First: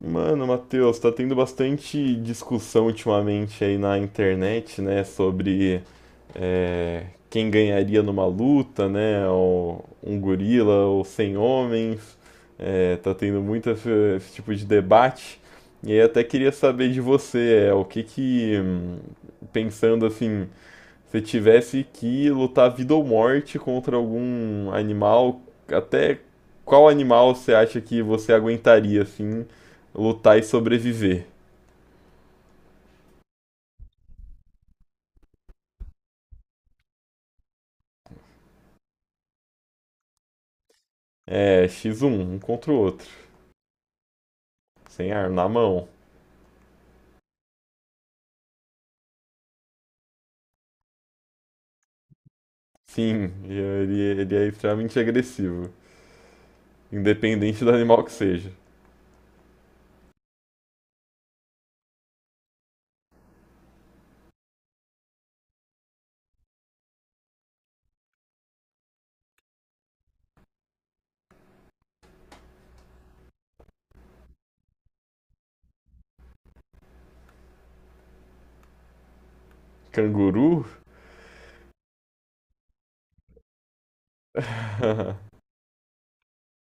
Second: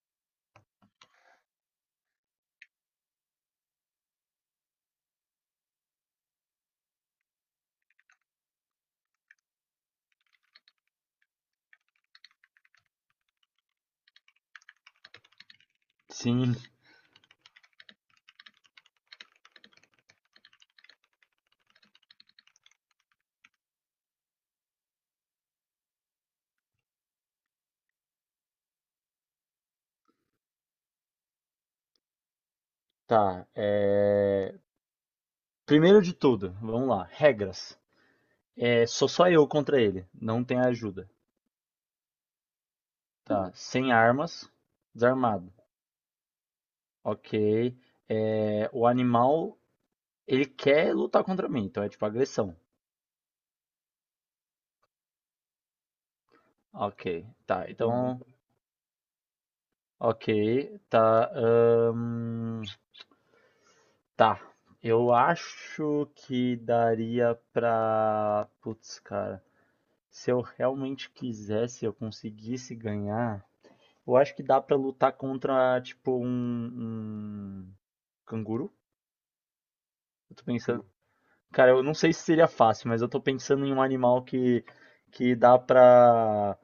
Mano, Matheus, tá tendo bastante discussão ultimamente aí na internet, né, sobre quem ganharia numa luta, né, um gorila ou 100 homens. Tá tendo muito esse tipo de debate. E aí até queria Sim, saber de você, o que que, pensando assim, você tivesse que lutar vida ou morte contra algum animal, até qual animal você acha que você aguentaria, assim, lutar e sobreviver? tá. Primeiro de tudo, vamos lá. Regras. É, sou só eu contra ele. Não tem ajuda. X1, um contra o outro, Tá. Sem armas, sem arma, na desarmado. mão. Ok. O animal, ele quer lutar contra mim, então é tipo agressão. Sim, ele é extremamente agressivo, Ok. independente Tá, do animal que então, seja. ok. Tá. ahn, Tá. Eu acho que daria pra. Putz, cara. Se eu realmente quisesse, eu conseguisse ganhar. Eu acho que dá pra lutar contra, tipo, um canguru. Eu tô Canguru? pensando. Cara, eu não sei se seria fácil, mas eu tô pensando em um animal que dá pra,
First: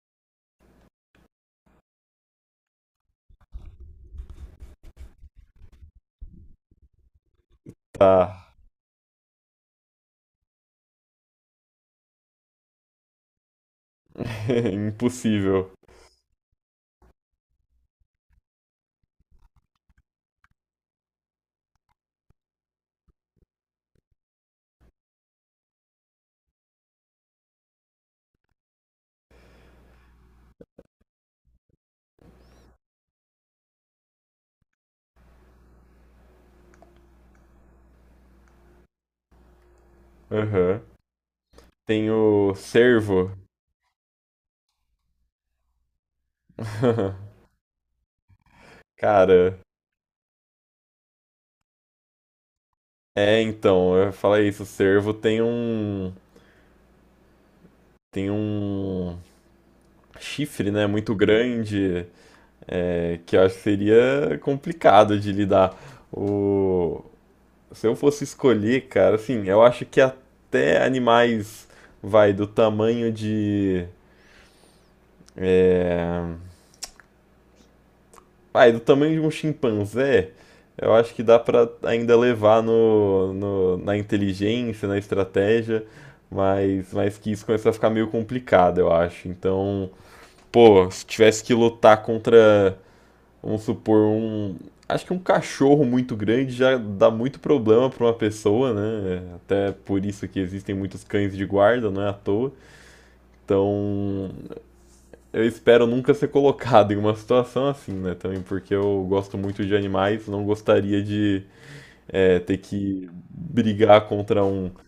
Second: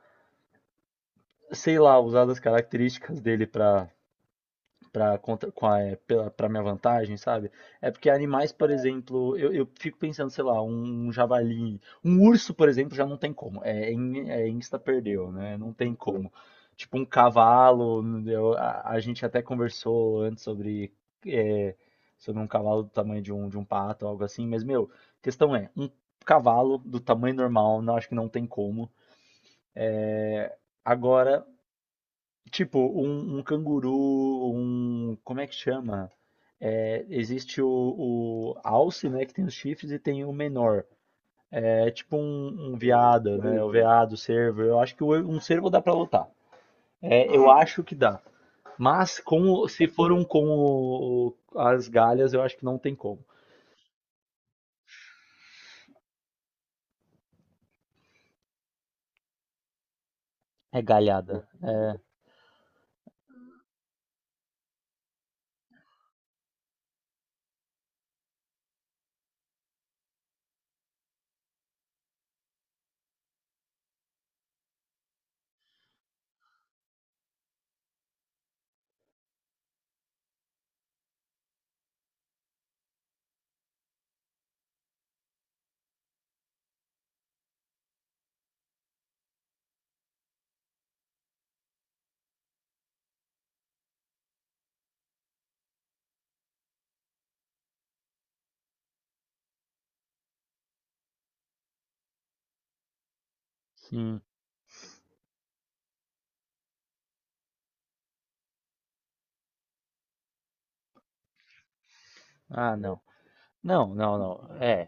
sei lá, usar das características dele pra para contra, com a, é, pela, pra minha vantagem, sabe? É porque Tá. animais, por exemplo, eu fico pensando, sei lá, um javali, um urso, por exemplo, já não tem como. É insta perdeu, né? Impossível. Não tem como. Tipo um cavalo, a gente até conversou antes sobre, é, sobre um cavalo do tamanho de de um pato, algo assim, mas, meu, questão é, um cavalo do tamanho normal, não acho que não tem como. Agora, tipo, um canguru, Como é que chama? É, existe o alce, né, que tem os chifres, e tem o Aham. Uhum. menor. É Tem tipo o um cervo. veado, né? O veado, o cervo. Eu acho que um cervo dá pra lutar. É, eu acho que dá. Mas Cara, se for um com as galhas, eu acho que não tem como. Então, eu ia falar isso, o cervo tem um chifre, É né, muito galhada. grande, que eu acho que seria complicado de lidar. O... Se eu fosse escolher, cara, assim, eu acho que até animais, vai, do tamanho de. vai, do tamanho de um chimpanzé, eu acho que dá pra ainda levar na inteligência, na estratégia, mas que isso começa a ficar meio complicado, eu acho. Então, pô, se tivesse que lutar contra, vamos supor, um. Acho que um cachorro muito grande já dá muito problema para uma pessoa, né? Até por isso que existem muitos cães de guarda, não é à toa. Hum. Então, eu espero nunca ser colocado em uma situação assim, né? Também porque eu gosto muito de animais, não gostaria de ter Ah, não. que Não, brigar não, contra não. um. É,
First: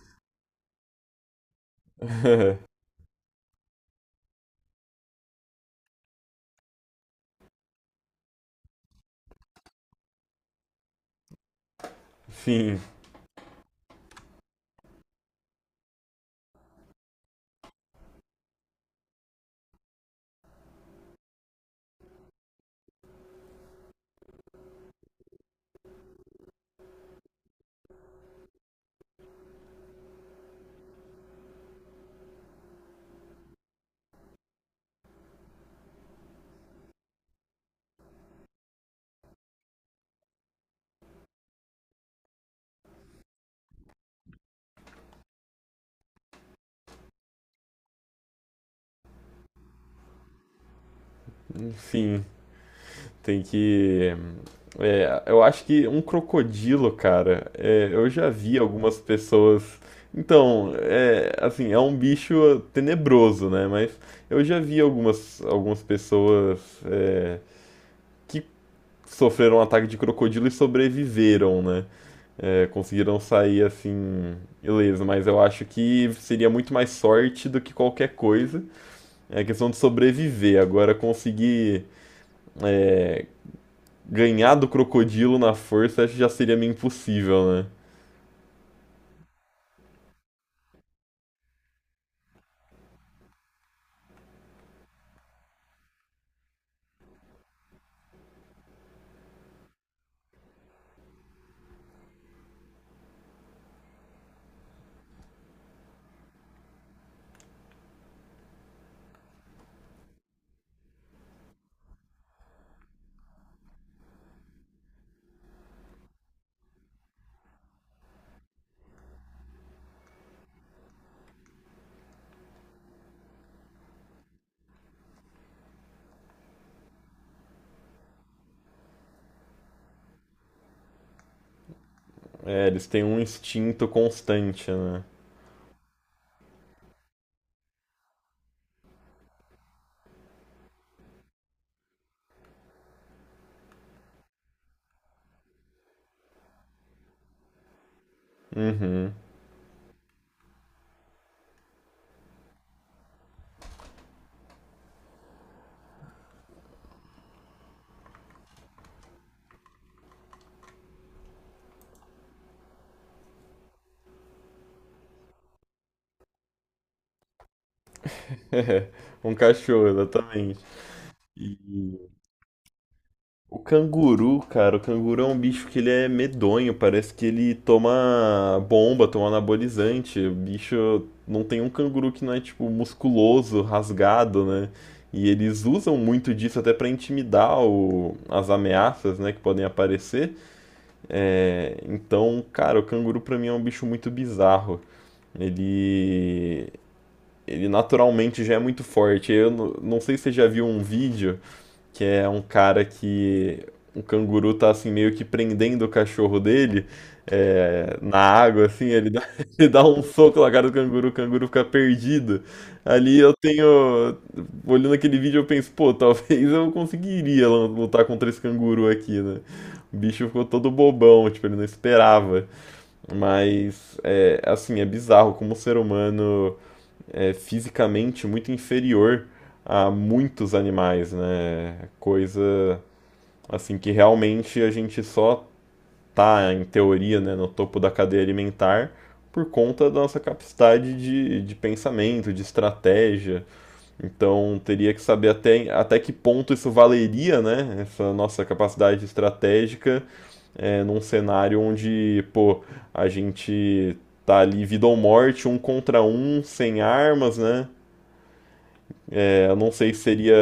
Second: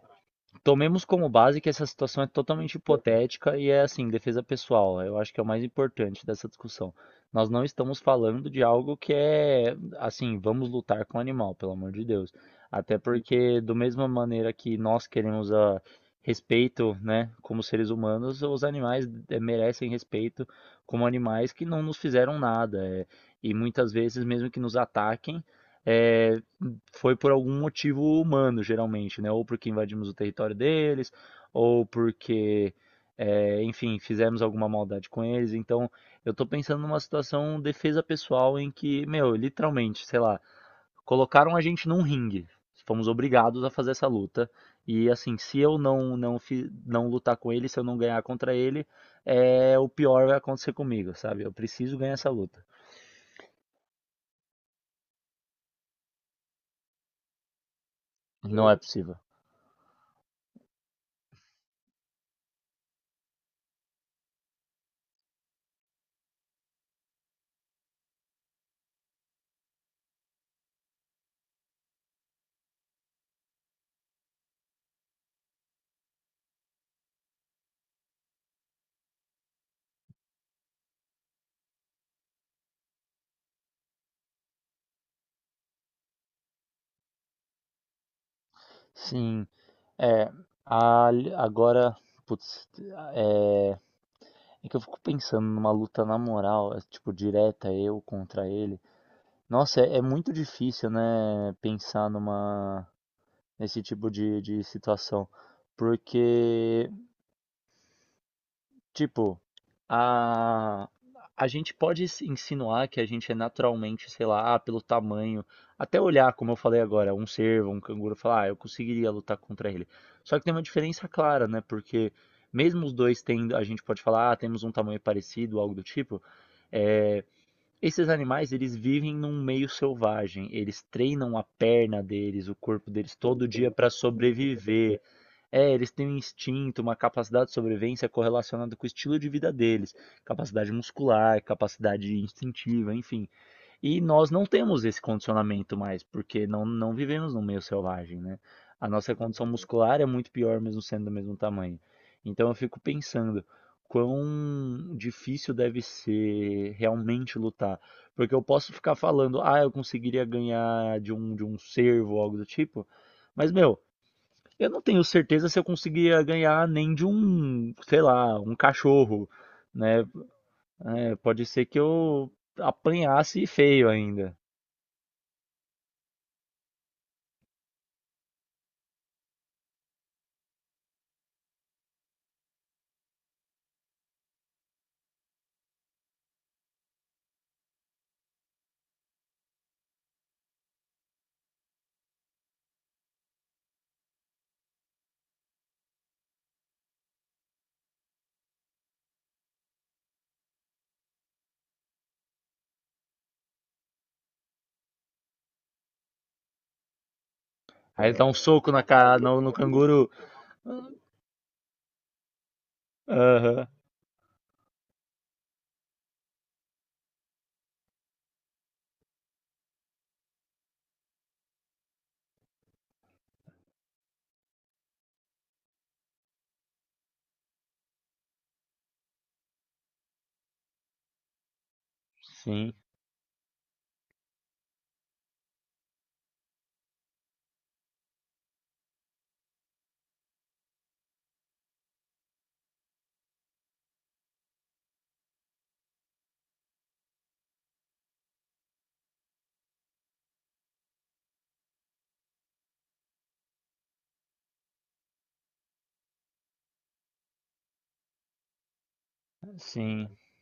tomemos como base que essa situação é totalmente hipotética e é assim, defesa pessoal. Eu acho que é o mais importante dessa discussão. Nós não estamos falando de algo que é assim, vamos lutar com o animal, pelo amor de Deus. Sim, Até porque, do mesma maneira que nós queremos respeito, né, como seres humanos, os animais merecem respeito como animais que não nos fizeram nada. E muitas vezes, mesmo que nos ataquem, é, foi por algum motivo humano, geralmente, né? Ou porque invadimos o território deles, ou porque, é, enfim, fizemos alguma maldade com eles. Então, eu tô pensando numa situação defesa pessoal em que, meu, literalmente, sei lá, colocaram a gente num ringue. Fomos obrigados a fazer essa luta. E assim, se eu não lutar com ele, se eu não ganhar contra ele, é o pior vai acontecer comigo, sabe? Eu preciso ganhar sim. essa luta. Tem que. Eu acho que um crocodilo, cara, eu já vi Não é algumas possível. pessoas. Então, assim, é um bicho tenebroso, né? Mas eu já vi algumas pessoas é, que sofreram um ataque de crocodilo e sobreviveram, né? Conseguiram sair assim, beleza, mas eu acho que seria muito mais sorte do que qualquer coisa. É questão de sobreviver. Agora, conseguir é, ganhar do crocodilo na força já seria meio impossível, né? Sim. É, a- agora, putz, é, é que eu fico pensando numa luta na moral, é, tipo, direta eu contra ele. Nossa, é muito difícil, né, pensar nesse tipo de situação, porque tipo, a, a gente pode se insinuar que a gente é naturalmente, sei lá, ah, pelo tamanho, até olhar, como eu falei agora, um cervo, um canguru, falar, ah, eu conseguiria lutar contra ele. Só que tem uma diferença clara, né? Porque mesmo os dois tendo, a gente pode falar, ah, temos um tamanho parecido, algo do tipo, é, esses animais, eles vivem num meio selvagem, eles treinam a perna deles, o Eles corpo têm deles um todo dia instinto para constante, sobreviver. né? É, eles têm um instinto, uma capacidade de sobrevivência correlacionada com o estilo de vida deles, capacidade muscular, capacidade instintiva, enfim. E nós não temos esse condicionamento mais, porque não vivemos num meio selvagem, né? A Hum. nossa condição muscular é muito pior mesmo sendo do mesmo tamanho. Então eu fico pensando quão difícil deve ser realmente lutar, porque eu posso ficar falando, ah, eu conseguiria ganhar de um cervo ou algo do tipo, mas meu eu não tenho certeza se eu conseguiria ganhar nem de um, sei lá, um cachorro, Um cachorro, né? exatamente. É, pode E ser que eu apanhasse o feio ainda. canguru, cara, o canguru é um bicho que ele é medonho, parece que ele toma bomba, toma anabolizante. O bicho não tem um canguru que não é tipo musculoso, rasgado, né? E eles usam muito disso até pra intimidar o- as ameaças, né, que podem aparecer. Então, cara, o canguru pra mim é um bicho muito bizarro. Ele, ele naturalmente já é muito forte. Eu não sei se você já viu um vídeo que é um cara que o canguru tá assim meio que prendendo o cachorro dele Aí na ele dá um água, soco na assim, ele cara, dá, no ele dá um canguru. soco na cara do canguru, o canguru fica perdido. Ali eu Aham, tenho, olhando aquele vídeo, eu penso, pô, talvez eu conseguiria lutar contra esse canguru aqui, né? O bicho ficou todo bobão, tipo, ele não esperava. Mas, assim, é bizarro como o ser humano fisicamente muito inferior a muitos animais, né? sim, Coisa assim que realmente a gente só tá, em teoria, né, no topo da cadeia alimentar por conta da nossa capacidade de pensamento, de estratégia. Então teria que saber até que ponto isso valeria, né? Essa nossa capacidade estratégica num cenário onde, pô, a gente tá ali vida ou morte, um contra um, sem armas, né? Eu não sei se sim. seria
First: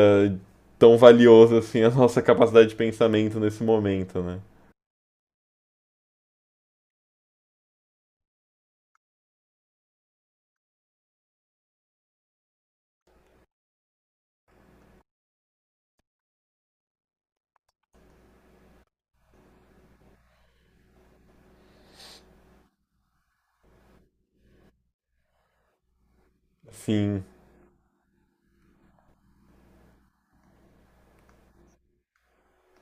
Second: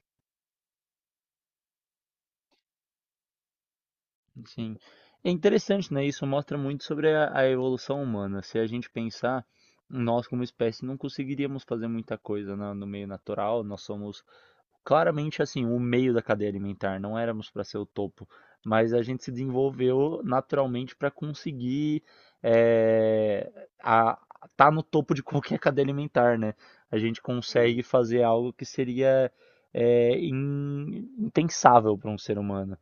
tão valioso assim a nossa capacidade de pensamento nesse momento, né? Sim. É interessante, né? Isso mostra muito sobre a evolução humana. Se a gente pensar, nós como espécie não conseguiríamos fazer muita coisa no meio natural. Nós somos claramente assim, o meio da cadeia alimentar. Não éramos para ser o topo, mas a gente se desenvolveu naturalmente para conseguir é, a, tá no topo de qualquer cadeia alimentar, né? A gente Sim, consegue fazer algo que seria impensável para um ser humano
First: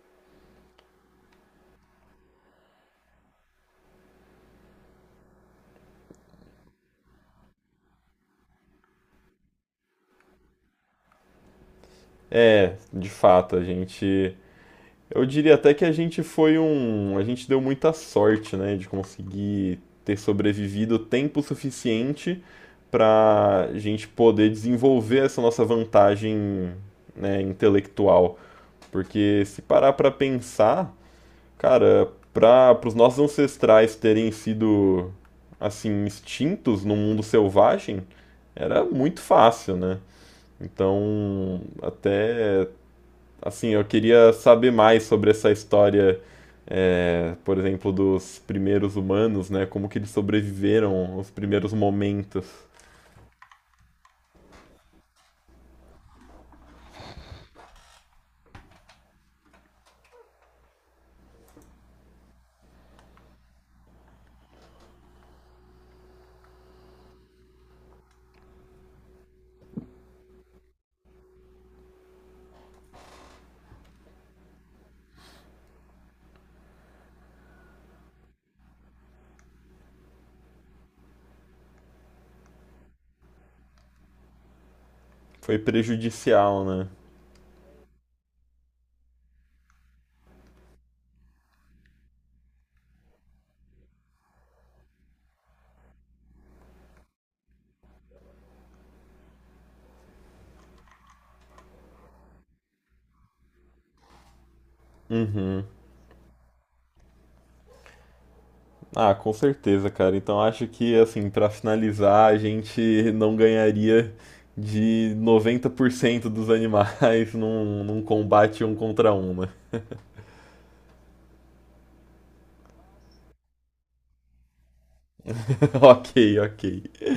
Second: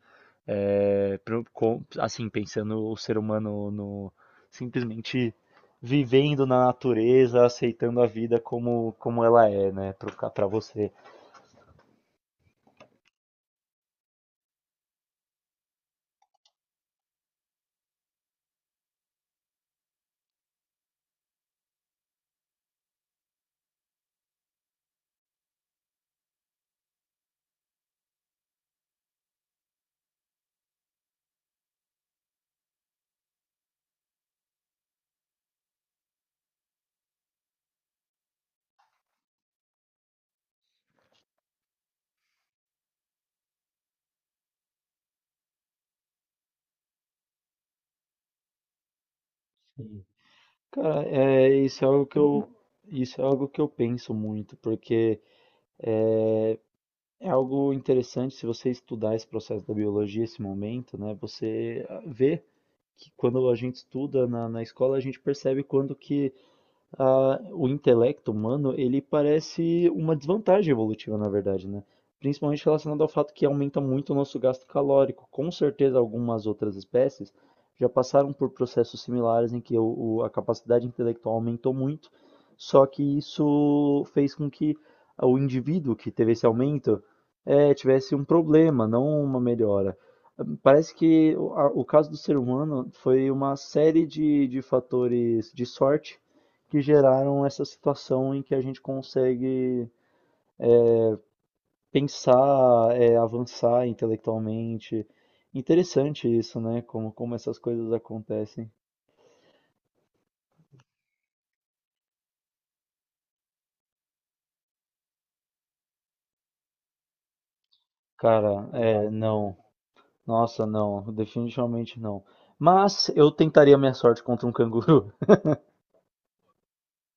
assim, pensando o ser humano no, simplesmente vivendo na natureza, aceitando a vida como, como ela é, né, pra você. De fato, a gente. Eu diria até que a gente foi um. A gente deu muita sorte, né, de conseguir ter sobrevivido tempo suficiente para a gente poder desenvolver essa nossa vantagem, né, intelectual. Porque se parar para pensar, cara, para os nossos ancestrais terem sido assim extintos no mundo selvagem, era muito fácil, né? Então, até assim, eu queria saber mais sobre essa história, por exemplo, dos primeiros humanos, né? Como que Sim. eles Cara, sobreviveram aos primeiros isso é algo que momentos. eu, isso é algo que eu penso muito, porque é, é algo interessante se você estudar esse processo da biologia, esse momento, né? Você vê que quando a gente estuda na escola, a gente percebe quando que o intelecto humano, ele parece uma desvantagem evolutiva, na verdade, né? Principalmente relacionado ao fato que aumenta muito o nosso gasto calórico. Com certeza, algumas outras espécies já passaram por processos similares em que a capacidade intelectual aumentou muito, só que isso fez com que o Foi indivíduo que teve esse prejudicial, né? aumento tivesse um problema, não uma melhora. Parece que o caso do ser humano foi uma série de fatores de sorte que geraram essa situação em que a gente consegue pensar, é, avançar intelectualmente. Uhum. Interessante isso, né? Como, como essas coisas acontecem. Ah, com certeza, cara. Então acho que, assim, pra finalizar, a gente não ganharia de 90% dos animais num combate Cara, um é, contra um, né? não. Nossa, não. Definitivamente não. Mas eu tentaria minha sorte contra um canguru. Ok, ok.